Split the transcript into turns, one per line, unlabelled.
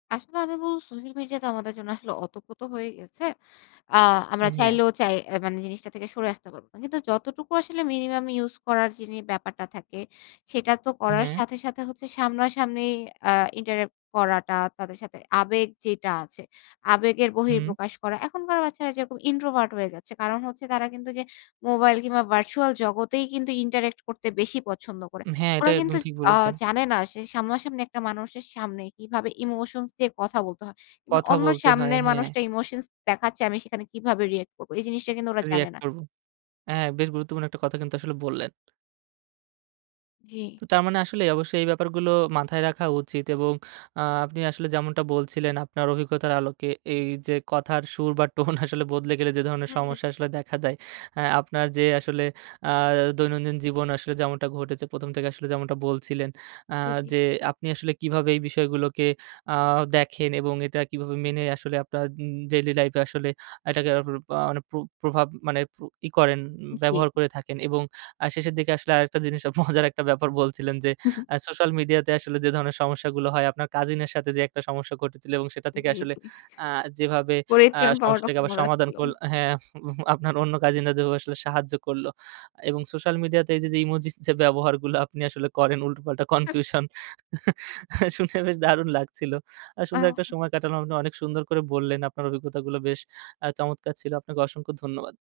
আসলে আমি বলবো সোশ্যাল মিডিয়া তো আমাদের জন্য আসলে অতপ্রত হয়ে গেছে। আ আমরা
উম হ্যাঁ।
চাইলেও চাই অ্যা মানে জিনিসটা থেকে সরে আসতে পারবো না। কিন্তু যতটুকু আসলে মিনিমাম ইউস করার যিনি ব্যাপারটা থাকে সেটা তো করার
হ্যাঁ।
সাথে, সাথে, হচ্ছে সামনাসামনি আ interact করাটা তাদের সাথে আবেগ যেটা আছে, আবেগের
হুম।
বহিঃপ্রকাশ করা। এখনকার বাচ্চারা যেরকম introvert হয়ে যাচ্ছে। কারণ হচ্ছে তারা কিন্তু যে মোবাইল কিংবা ভার্চুয়াল জগতেই কিন্তু interact করতে বেশি পছন্দ করে।
উম হ্যাঁ এটা
ওরা
একদম
কিন্তু
ঠিক
আ
বলেছেন।
জানে না সে সামনা-সামনি একটা মানুষের সামনে কিভাবে ইমোশনস দিয়ে কথা বলতে হয়। কিংবা
কথা
অন্য
বলতে হয়,
সামনের
হ্যাঁ।
মানুষটা ইমোশনস দেখাচ্ছে আমি সেখানে কিভাবে রিঅ্যাক্ট করব। এই জিনিসটা কিন্তু ওরা জানে
রিঅ্যাক্ট
না।
করব। অ্যা বেশ গুরুত্বপূর্ণ একটা কথা কিন্তু আসলে বললেন।
জি।
তো তার মানে আসলে অবশ্যই এই ব্যাপারগুলো মাথায় রাখা উচিত। এবং আ আপনি আসলে যেমনটা বলছিলেন আপনার অভিজ্ঞতার আলোকে এই যে কথার সুর বা টোন আসলে বদলে গেলে যে ধরনের সমস্যা
হুম।
আসলে দেখা দেয়, অ্যা আপনার যে আসলে আ দৈনন্দিন জীবন আসলে যেমনটা ঘটেছে। ১ম, থেকে আসলে যেমনটা বলছিলেন। আ
জি, জি।
যে আপনি আসলে কিভাবে এই বিষয়গুলোকে আ দেখেন এবং এটা কিভাবে মেনে আসলে আপনার উম ডেইলি লাইফ এ আসলে এটাকে [unintelligible] মানে প্র প্রভাব মানে প্র ই করেন ব্যবহার
জি।
করে থাকেন। উম এবং আ শেষের দিকে আসলে আরেকটা জিনিস আ মজার একটা ব্যাপার বলছিলেন যে, আ সোশ্যাল মিডিয়া তে আসলে যে ধরনের সমস্যাগুলো হয় আপনার কাজিন এর সাথে যে একটা সমস্যা ঘটেছিলো এবং সেটা থেকে
জি,
আসলে
জি।
আ যেভাবে আ
[unintelligible] পাওয়াটা
সমস্যাটাকে
খুব
আবার
মজার
সমাধান
ছিল।
করল হ্যাঁ। আপ হু আপনার অন্য কাজিনরা যেভাবে আসলে সাহায্য করলো। এবং সোশ্যাল মিডিয়া তে এই যে ইমোজিস যে ব্যবহারগুলো আপনি আসলে করেন উল্টোপাল্টা
হুহ।
কনফিউশন শুনে বেশ দারুণ লাগছিল। আর সুন্দর একটা
আ
সময় কাটালাম। আপনি অনেক সুন্দর করে বললেন, আপনার অভিজ্ঞতাগুলো বেশ আ চমৎকার ছিল। আপনাকে অসংখ্য ধন্যবাদ।